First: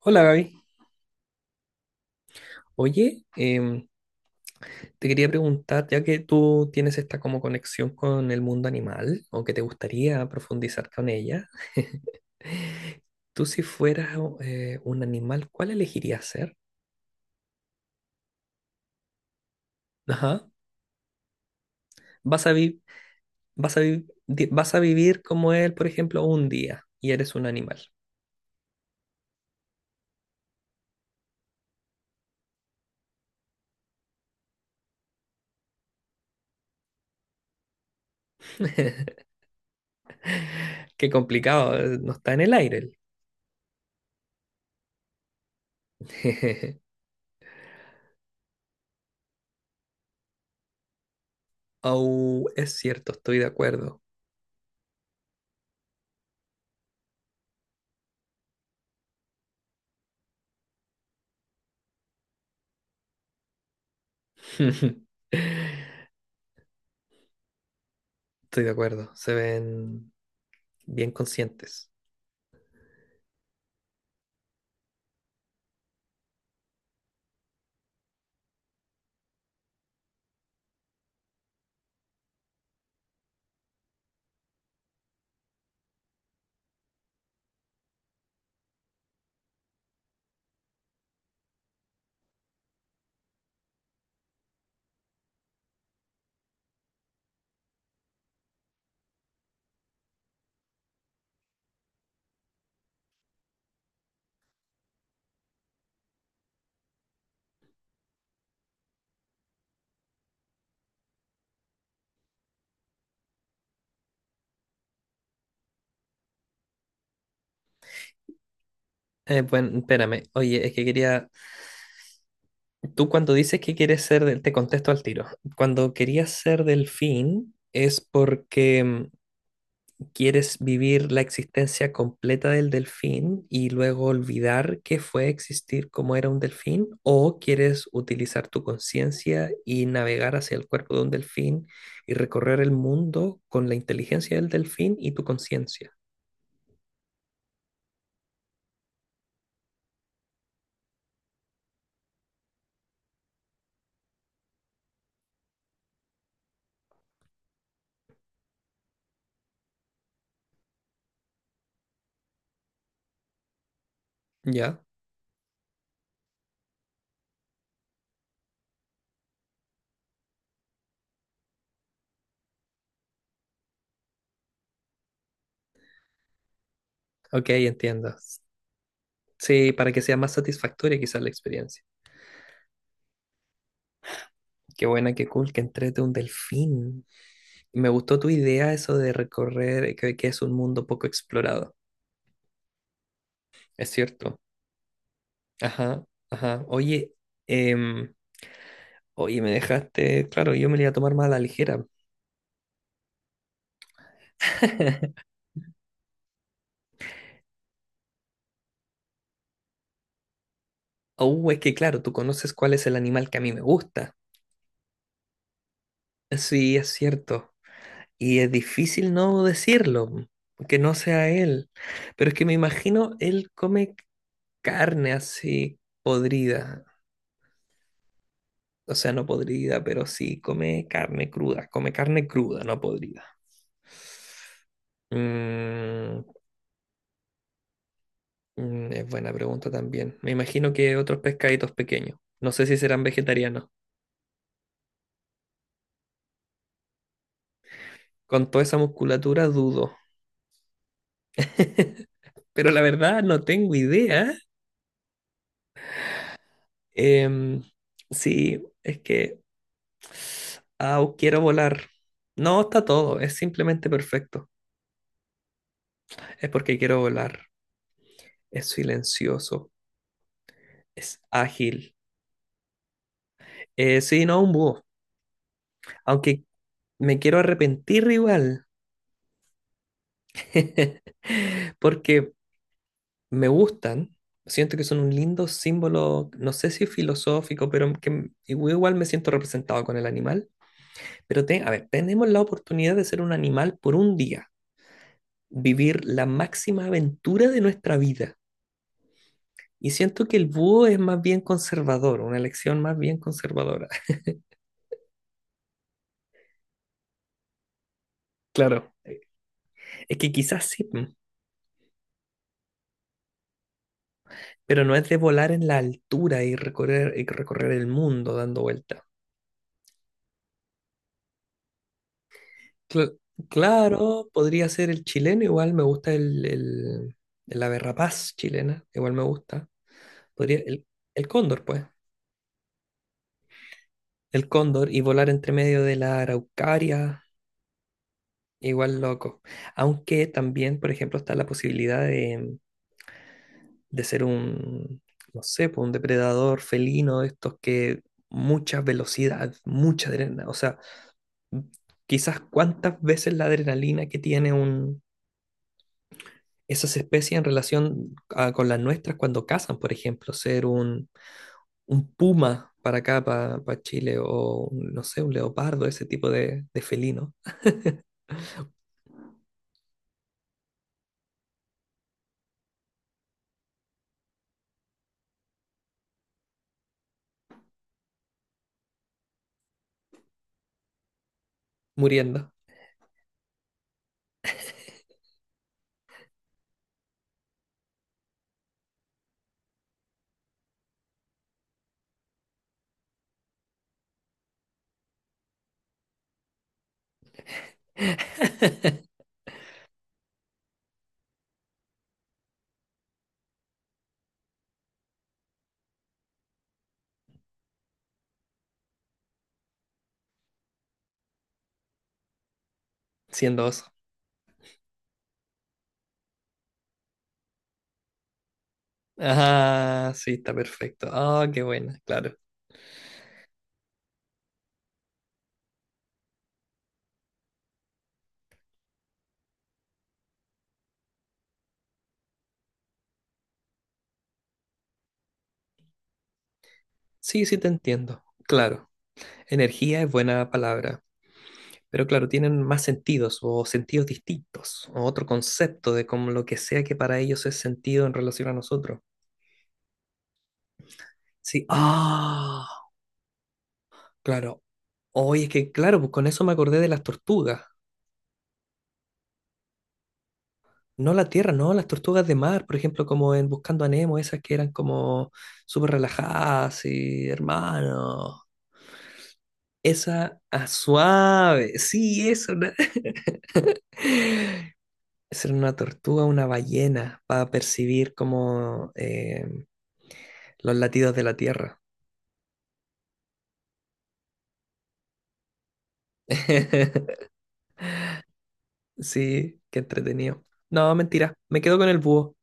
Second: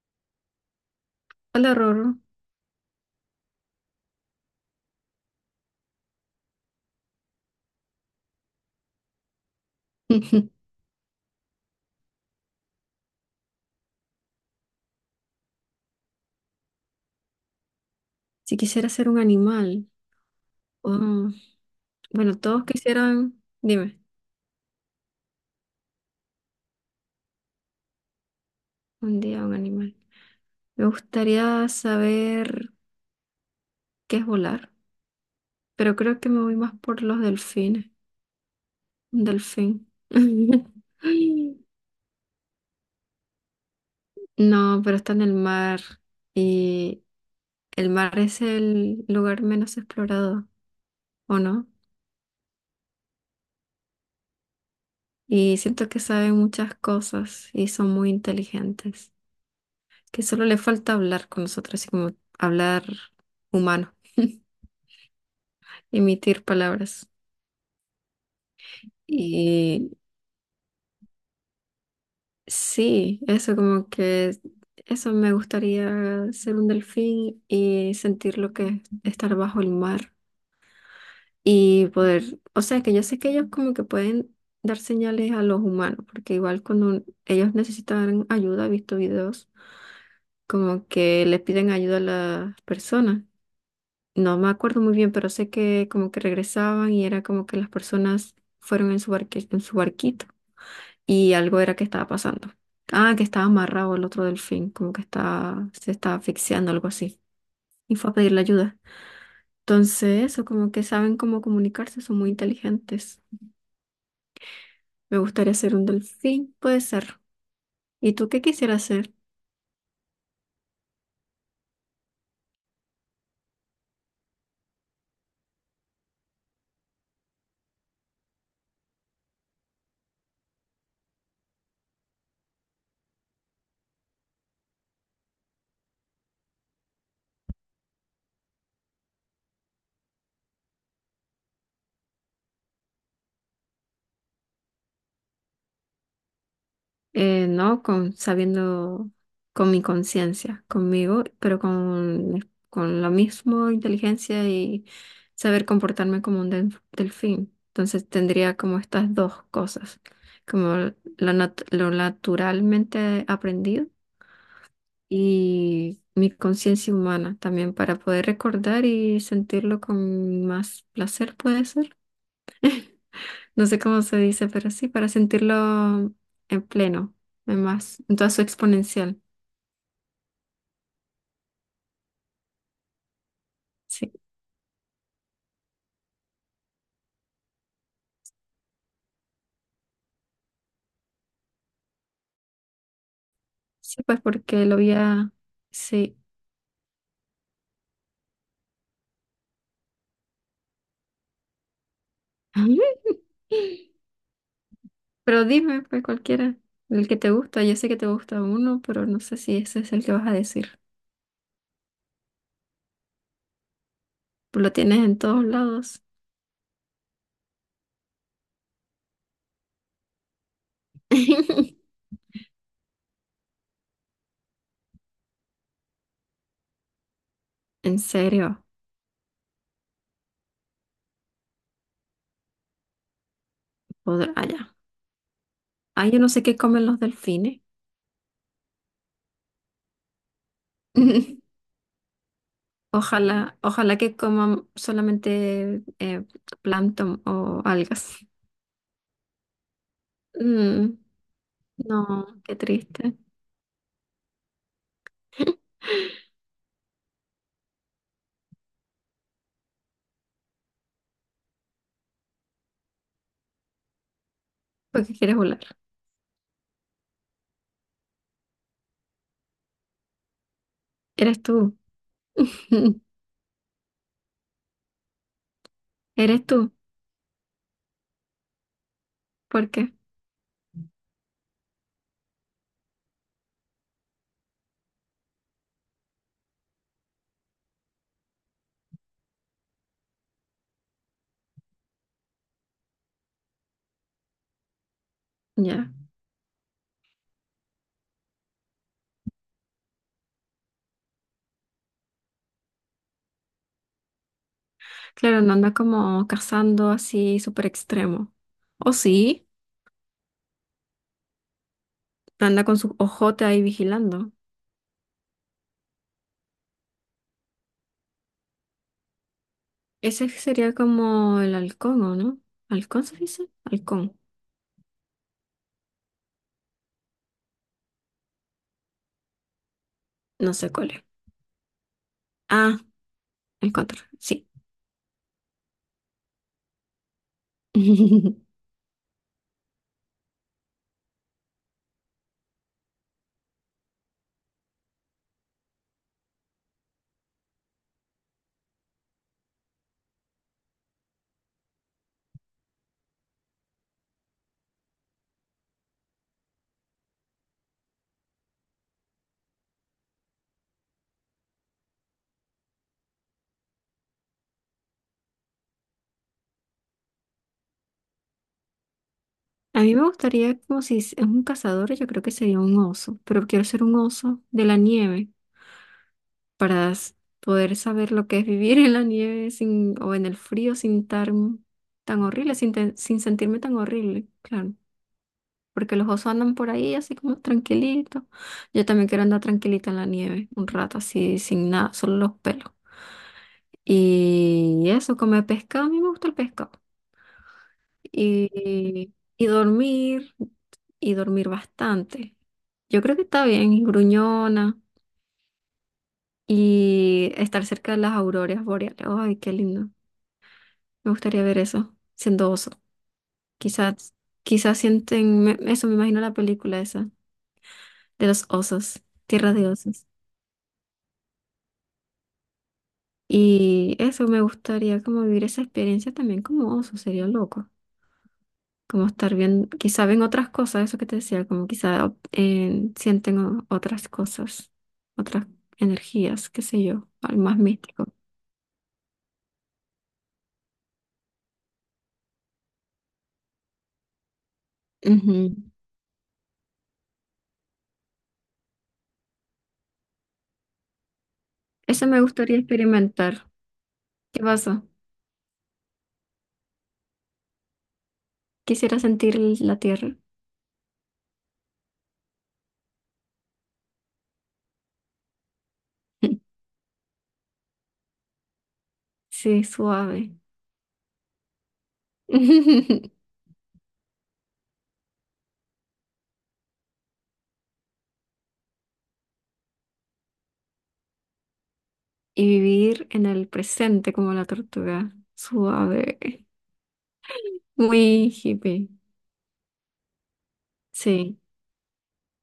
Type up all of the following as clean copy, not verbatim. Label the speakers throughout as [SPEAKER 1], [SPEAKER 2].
[SPEAKER 1] Hola Gaby.
[SPEAKER 2] Hola, Roro.
[SPEAKER 1] Oye, te quería preguntar, ya que tú tienes esta como conexión con el mundo animal o que te gustaría profundizar con ella, tú si fueras un animal, ¿cuál elegirías ser?
[SPEAKER 2] Si quisiera ser un animal,
[SPEAKER 1] Ajá.
[SPEAKER 2] oh, bueno,
[SPEAKER 1] Vas a
[SPEAKER 2] todos
[SPEAKER 1] vi-
[SPEAKER 2] quisieran, dime,
[SPEAKER 1] Vas a vivir como él, por ejemplo, un día y eres un animal.
[SPEAKER 2] un día un animal. Me gustaría saber qué es volar, pero creo que me voy más por los delfines. Un delfín.
[SPEAKER 1] Qué complicado, no está en el aire.
[SPEAKER 2] No, pero está en el mar y el mar es el lugar menos explorado, ¿o no?
[SPEAKER 1] Oh, es cierto, estoy de acuerdo.
[SPEAKER 2] Y siento que saben muchas cosas y son muy inteligentes, que solo le falta hablar con nosotros, así como hablar humano. Emitir palabras.
[SPEAKER 1] Estoy de acuerdo, se
[SPEAKER 2] Y
[SPEAKER 1] ven bien conscientes.
[SPEAKER 2] sí, eso como que, eso me gustaría ser un delfín y sentir lo que es estar bajo el mar y poder, o sea, que yo sé que ellos como que pueden dar señales a los humanos, porque igual cuando ellos necesitan ayuda, he visto videos, como que les piden ayuda a las personas. No me acuerdo muy bien, pero sé que como que regresaban y era como que las personas fueron en su en su barquito. Y algo era que estaba pasando. Ah, que estaba amarrado el otro delfín, como que estaba, se estaba asfixiando, algo así. Y fue a pedirle ayuda. Entonces, eso, como que saben cómo comunicarse, son muy inteligentes. Me gustaría ser un delfín, puede ser. ¿Y tú qué quisieras ser?
[SPEAKER 1] Bueno, espérame. Oye, es que quería. Tú cuando dices que quieres ser del. Te contesto al tiro. Cuando querías ser delfín, ¿es porque quieres vivir la existencia completa del delfín y luego olvidar que fue existir como era un delfín? ¿O quieres utilizar tu conciencia y navegar hacia el cuerpo de un delfín y recorrer el mundo con la inteligencia del delfín y tu conciencia?
[SPEAKER 2] No, con, sabiendo con mi conciencia, conmigo, pero con la misma inteligencia y saber comportarme como un delfín. Entonces tendría como estas dos cosas, como lo, lo naturalmente aprendido
[SPEAKER 1] ¿Ya?
[SPEAKER 2] y mi conciencia humana también para poder recordar y sentirlo con más placer, puede ser. No sé cómo se dice, pero sí, para sentirlo en pleno,
[SPEAKER 1] Ok,
[SPEAKER 2] en más,
[SPEAKER 1] entiendo.
[SPEAKER 2] en toda su exponencial.
[SPEAKER 1] Sí, para que sea más satisfactoria quizás la experiencia.
[SPEAKER 2] Sí,
[SPEAKER 1] Qué buena, qué cool, que entrete un delfín. Me gustó tu idea eso de recorrer, que es un mundo poco explorado. Es
[SPEAKER 2] sí, pues
[SPEAKER 1] cierto.
[SPEAKER 2] porque lo había,
[SPEAKER 1] Ajá,
[SPEAKER 2] sí.
[SPEAKER 1] ajá. Oye, em, oye, me dejaste, claro, yo me lo iba a tomar más a la ligera.
[SPEAKER 2] Pero dime, pues cualquiera, el que te gusta. Yo sé que te gusta uno, pero no sé si ese es el que vas a decir.
[SPEAKER 1] Oh, es que claro, tú conoces cuál es el animal que a mí me gusta.
[SPEAKER 2] Pues lo tienes en todos lados.
[SPEAKER 1] Sí, es cierto. Y es difícil no decirlo, que no sea él. Pero es que me imagino, él come carne así podrida.
[SPEAKER 2] En serio,
[SPEAKER 1] O sea, no podrida, pero sí come carne cruda. Come carne cruda, no podrida.
[SPEAKER 2] podrá, ah, ya. Ay, yo
[SPEAKER 1] Mm,
[SPEAKER 2] no sé qué comen los delfines.
[SPEAKER 1] mm, es buena pregunta también. Me imagino que otros pescaditos pequeños. No sé si serán
[SPEAKER 2] Ojalá,
[SPEAKER 1] vegetarianos.
[SPEAKER 2] ojalá que coman solamente plancton o algas.
[SPEAKER 1] Con toda esa musculatura dudo.
[SPEAKER 2] Mm, no, qué
[SPEAKER 1] Pero la
[SPEAKER 2] triste.
[SPEAKER 1] verdad no tengo idea. Em, sí, es que... Au, quiero volar. No, está todo. Es simplemente perfecto.
[SPEAKER 2] ¿Porque quieres volar?
[SPEAKER 1] Es porque quiero volar. Es silencioso. Es
[SPEAKER 2] Eres tú.
[SPEAKER 1] ágil. Sí, no, un búho. Aunque
[SPEAKER 2] Eres tú.
[SPEAKER 1] me quiero arrepentir igual,
[SPEAKER 2] ¿Por qué?
[SPEAKER 1] porque me gustan, siento que son un lindo símbolo, no sé si filosófico, pero igual me siento representado con el animal. Pero a ver, tenemos la oportunidad de ser un animal por un día,
[SPEAKER 2] Ya.
[SPEAKER 1] vivir la máxima aventura de nuestra vida. Y siento que el búho es más bien conservador, una elección más bien conservadora.
[SPEAKER 2] Claro, no anda como cazando así súper extremo. O
[SPEAKER 1] Claro.
[SPEAKER 2] sí,
[SPEAKER 1] Es que quizás sí, mm,
[SPEAKER 2] anda con su ojote ahí vigilando.
[SPEAKER 1] pero no es de volar en la altura y recorrer el mundo dando vueltas.
[SPEAKER 2] Ese sería como el halcón, ¿o no? ¿Halcón se
[SPEAKER 1] Cl-
[SPEAKER 2] dice? Halcón.
[SPEAKER 1] claro, podría ser el chileno, igual me gusta la berrapaz chilena, igual me gusta.
[SPEAKER 2] No
[SPEAKER 1] Podría,
[SPEAKER 2] sé cuál es.
[SPEAKER 1] el cóndor, pues.
[SPEAKER 2] Ah, el cóndor, sí.
[SPEAKER 1] El cóndor y volar entre medio de la araucaria, igual loco. Aunque también, por ejemplo, está la posibilidad de ser un, no sé, pues, un depredador felino, de estos que mucha velocidad, mucha adrenalina, o sea, quizás cuántas veces la adrenalina que tiene un esas especies en relación con las nuestras cuando cazan, por ejemplo, ser un puma para acá, para Chile, o un, no sé, un leopardo, ese tipo de felino.
[SPEAKER 2] A mí me gustaría, como si es un cazador, yo creo que sería un oso, pero quiero ser un oso de la nieve para poder saber lo que es vivir en la nieve sin, o en el frío sin estar tan
[SPEAKER 1] Muriendo,
[SPEAKER 2] horrible, sin, sin sentirme tan horrible, claro. Porque los osos andan por ahí así como tranquilitos. Yo también quiero andar tranquilita en la nieve, un rato así, sin nada, solo los pelos. Y eso, comer pescado, a mí me gusta el pescado. Y, y dormir, y dormir bastante. Yo creo que está bien, y gruñona, y estar cerca de las auroras boreales. Ay, qué lindo. Me gustaría ver eso, siendo oso.
[SPEAKER 1] siendo oso.
[SPEAKER 2] Quizás, quizás sienten, eso me imagino la película esa, de los osos, Tierra de Osos.
[SPEAKER 1] Ah, sí, está perfecto. Ah, qué buena, claro.
[SPEAKER 2] Y eso me gustaría como vivir esa experiencia también como oso, sería loco. Como estar bien, quizá ven otras cosas, eso que te decía, como quizá sienten otras cosas, otras energías, qué sé yo, algo
[SPEAKER 1] Sí,
[SPEAKER 2] más
[SPEAKER 1] sí, te
[SPEAKER 2] místico.
[SPEAKER 1] entiendo, claro. Energía es buena palabra. Pero claro, tienen más sentidos o sentidos distintos o otro
[SPEAKER 2] Ujú.
[SPEAKER 1] concepto de como lo que sea que para ellos es sentido en relación a nosotros. Sí,
[SPEAKER 2] Eso me gustaría
[SPEAKER 1] ah,
[SPEAKER 2] experimentar. ¿Qué
[SPEAKER 1] claro.
[SPEAKER 2] pasa?
[SPEAKER 1] Oye, es que claro, pues con eso me acordé de las tortugas.
[SPEAKER 2] Quisiera sentir la tierra.
[SPEAKER 1] No la tierra, no, las tortugas de mar, por ejemplo, como en Buscando a Nemo, esas que eran como súper relajadas y hermano.
[SPEAKER 2] Sí, suave.
[SPEAKER 1] Esa ah, suave, sí, eso. Esa era una tortuga, una ballena, para percibir como los latidos de la tierra.
[SPEAKER 2] Y vivir en el presente como la tortuga. Suave. Muy hippie.
[SPEAKER 1] Sí, qué entretenido. No, mentira.
[SPEAKER 2] Sí.
[SPEAKER 1] Me quedo con el búho.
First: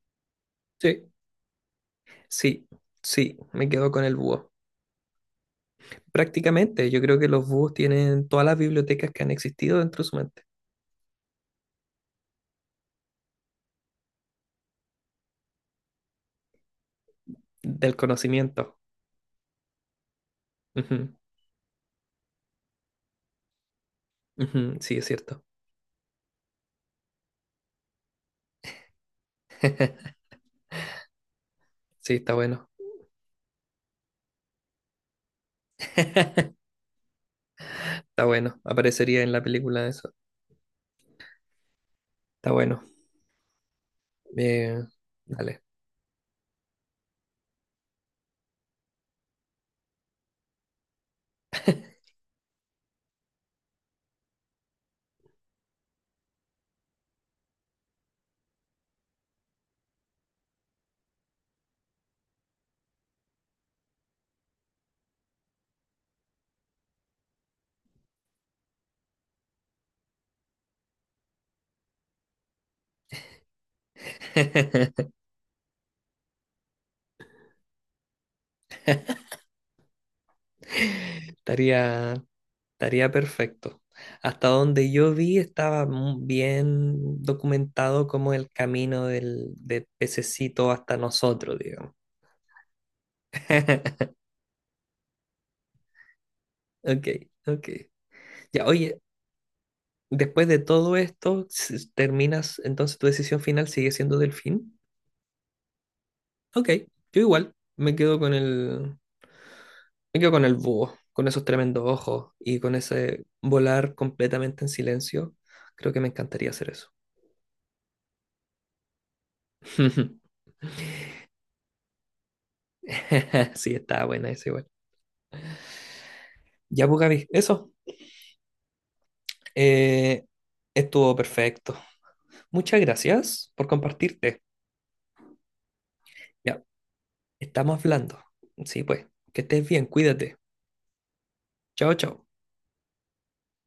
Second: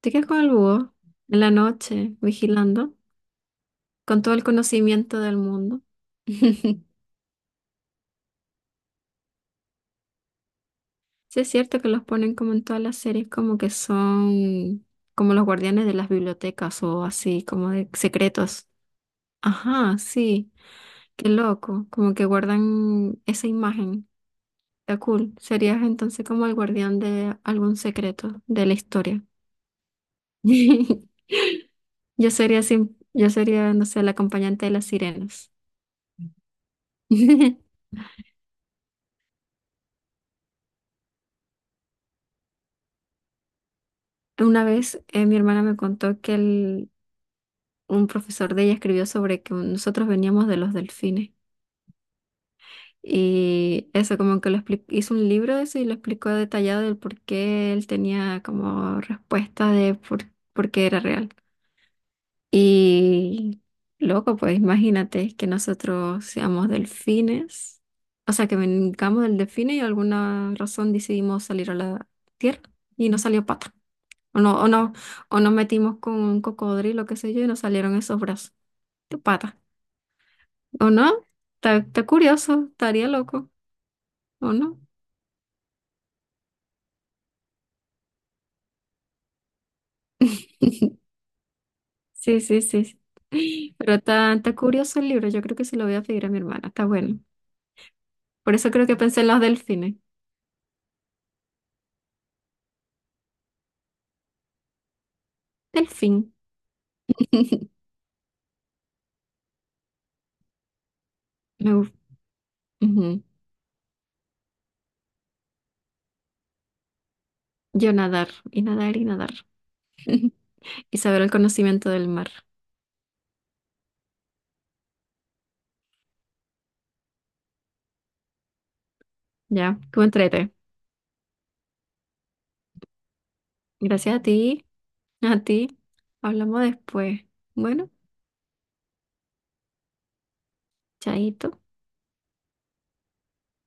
[SPEAKER 2] Te quedas con el búho
[SPEAKER 1] Sí.
[SPEAKER 2] en la noche,
[SPEAKER 1] Sí,
[SPEAKER 2] vigilando,
[SPEAKER 1] sí, me quedo con el
[SPEAKER 2] con todo el
[SPEAKER 1] búho.
[SPEAKER 2] conocimiento del mundo.
[SPEAKER 1] Prácticamente, yo creo que los búhos tienen todas las bibliotecas que han existido dentro de su mente,
[SPEAKER 2] Sí, es cierto que los ponen como en todas las series, como que son como los guardianes de las bibliotecas o así, como de
[SPEAKER 1] del
[SPEAKER 2] secretos.
[SPEAKER 1] conocimiento.
[SPEAKER 2] Ajá, sí,
[SPEAKER 1] Ujú,
[SPEAKER 2] qué loco, como que guardan esa imagen.
[SPEAKER 1] ujú, sí,
[SPEAKER 2] Está
[SPEAKER 1] es
[SPEAKER 2] cool.
[SPEAKER 1] cierto.
[SPEAKER 2] Serías entonces como el guardián de algún secreto de la historia.
[SPEAKER 1] Sí,
[SPEAKER 2] Yo
[SPEAKER 1] está
[SPEAKER 2] sería,
[SPEAKER 1] bueno.
[SPEAKER 2] yo sería, no sé, la acompañante de las sirenas.
[SPEAKER 1] Está bueno. Aparecería en la película eso. Está bueno.
[SPEAKER 2] Una
[SPEAKER 1] Eh,
[SPEAKER 2] vez mi hermana
[SPEAKER 1] dale.
[SPEAKER 2] me contó que un profesor de ella escribió sobre que nosotros veníamos de los delfines. Y eso como que lo hizo un libro de eso y lo explicó detallado del por qué él tenía como respuesta de por qué era real. Y loco, pues imagínate que nosotros seamos delfines, o sea, que vengamos del delfine y alguna razón decidimos salir a la tierra y no salió pato. O no, o no, o nos metimos con un cocodrilo, qué sé yo, y nos salieron esos brazos, de pata. ¿O no? Está, está
[SPEAKER 1] Estaría,
[SPEAKER 2] curioso, estaría
[SPEAKER 1] estaría
[SPEAKER 2] loco,
[SPEAKER 1] perfecto. Hasta
[SPEAKER 2] ¿o no?
[SPEAKER 1] donde yo vi estaba bien documentado como el camino del pececito hasta nosotros, digamos.
[SPEAKER 2] Sí, sí, sí, sí. Pero está, está curioso el libro, yo creo que se lo voy a pedir a mi hermana, está
[SPEAKER 1] Ok,
[SPEAKER 2] bueno.
[SPEAKER 1] ok.
[SPEAKER 2] Por
[SPEAKER 1] Ya,
[SPEAKER 2] eso creo que
[SPEAKER 1] oye,
[SPEAKER 2] pensé en los delfines.
[SPEAKER 1] después de todo esto, terminas, entonces tu decisión final sigue siendo delfín.
[SPEAKER 2] Delfín.
[SPEAKER 1] Ok, yo igual me quedo con me quedo con el búho, con esos
[SPEAKER 2] Me
[SPEAKER 1] tremendos
[SPEAKER 2] gusta.
[SPEAKER 1] ojos y con ese volar completamente en silencio. Creo que me encantaría hacer eso.
[SPEAKER 2] Yo nadar, y nadar, y nadar. Y saber el conocimiento del mar.
[SPEAKER 1] Sí, está buena esa igual. Ya, pues, Gaby, eso.
[SPEAKER 2] Ya, tú
[SPEAKER 1] Eh,
[SPEAKER 2] entrete.
[SPEAKER 1] estuvo perfecto. Muchas gracias por
[SPEAKER 2] Gracias a
[SPEAKER 1] compartirte.
[SPEAKER 2] ti, a ti. Hablamos
[SPEAKER 1] Ya,
[SPEAKER 2] después.
[SPEAKER 1] estamos
[SPEAKER 2] Bueno,
[SPEAKER 1] hablando. Sí, pues, que estés bien, cuídate.
[SPEAKER 2] chaito.
[SPEAKER 1] Chao, chao.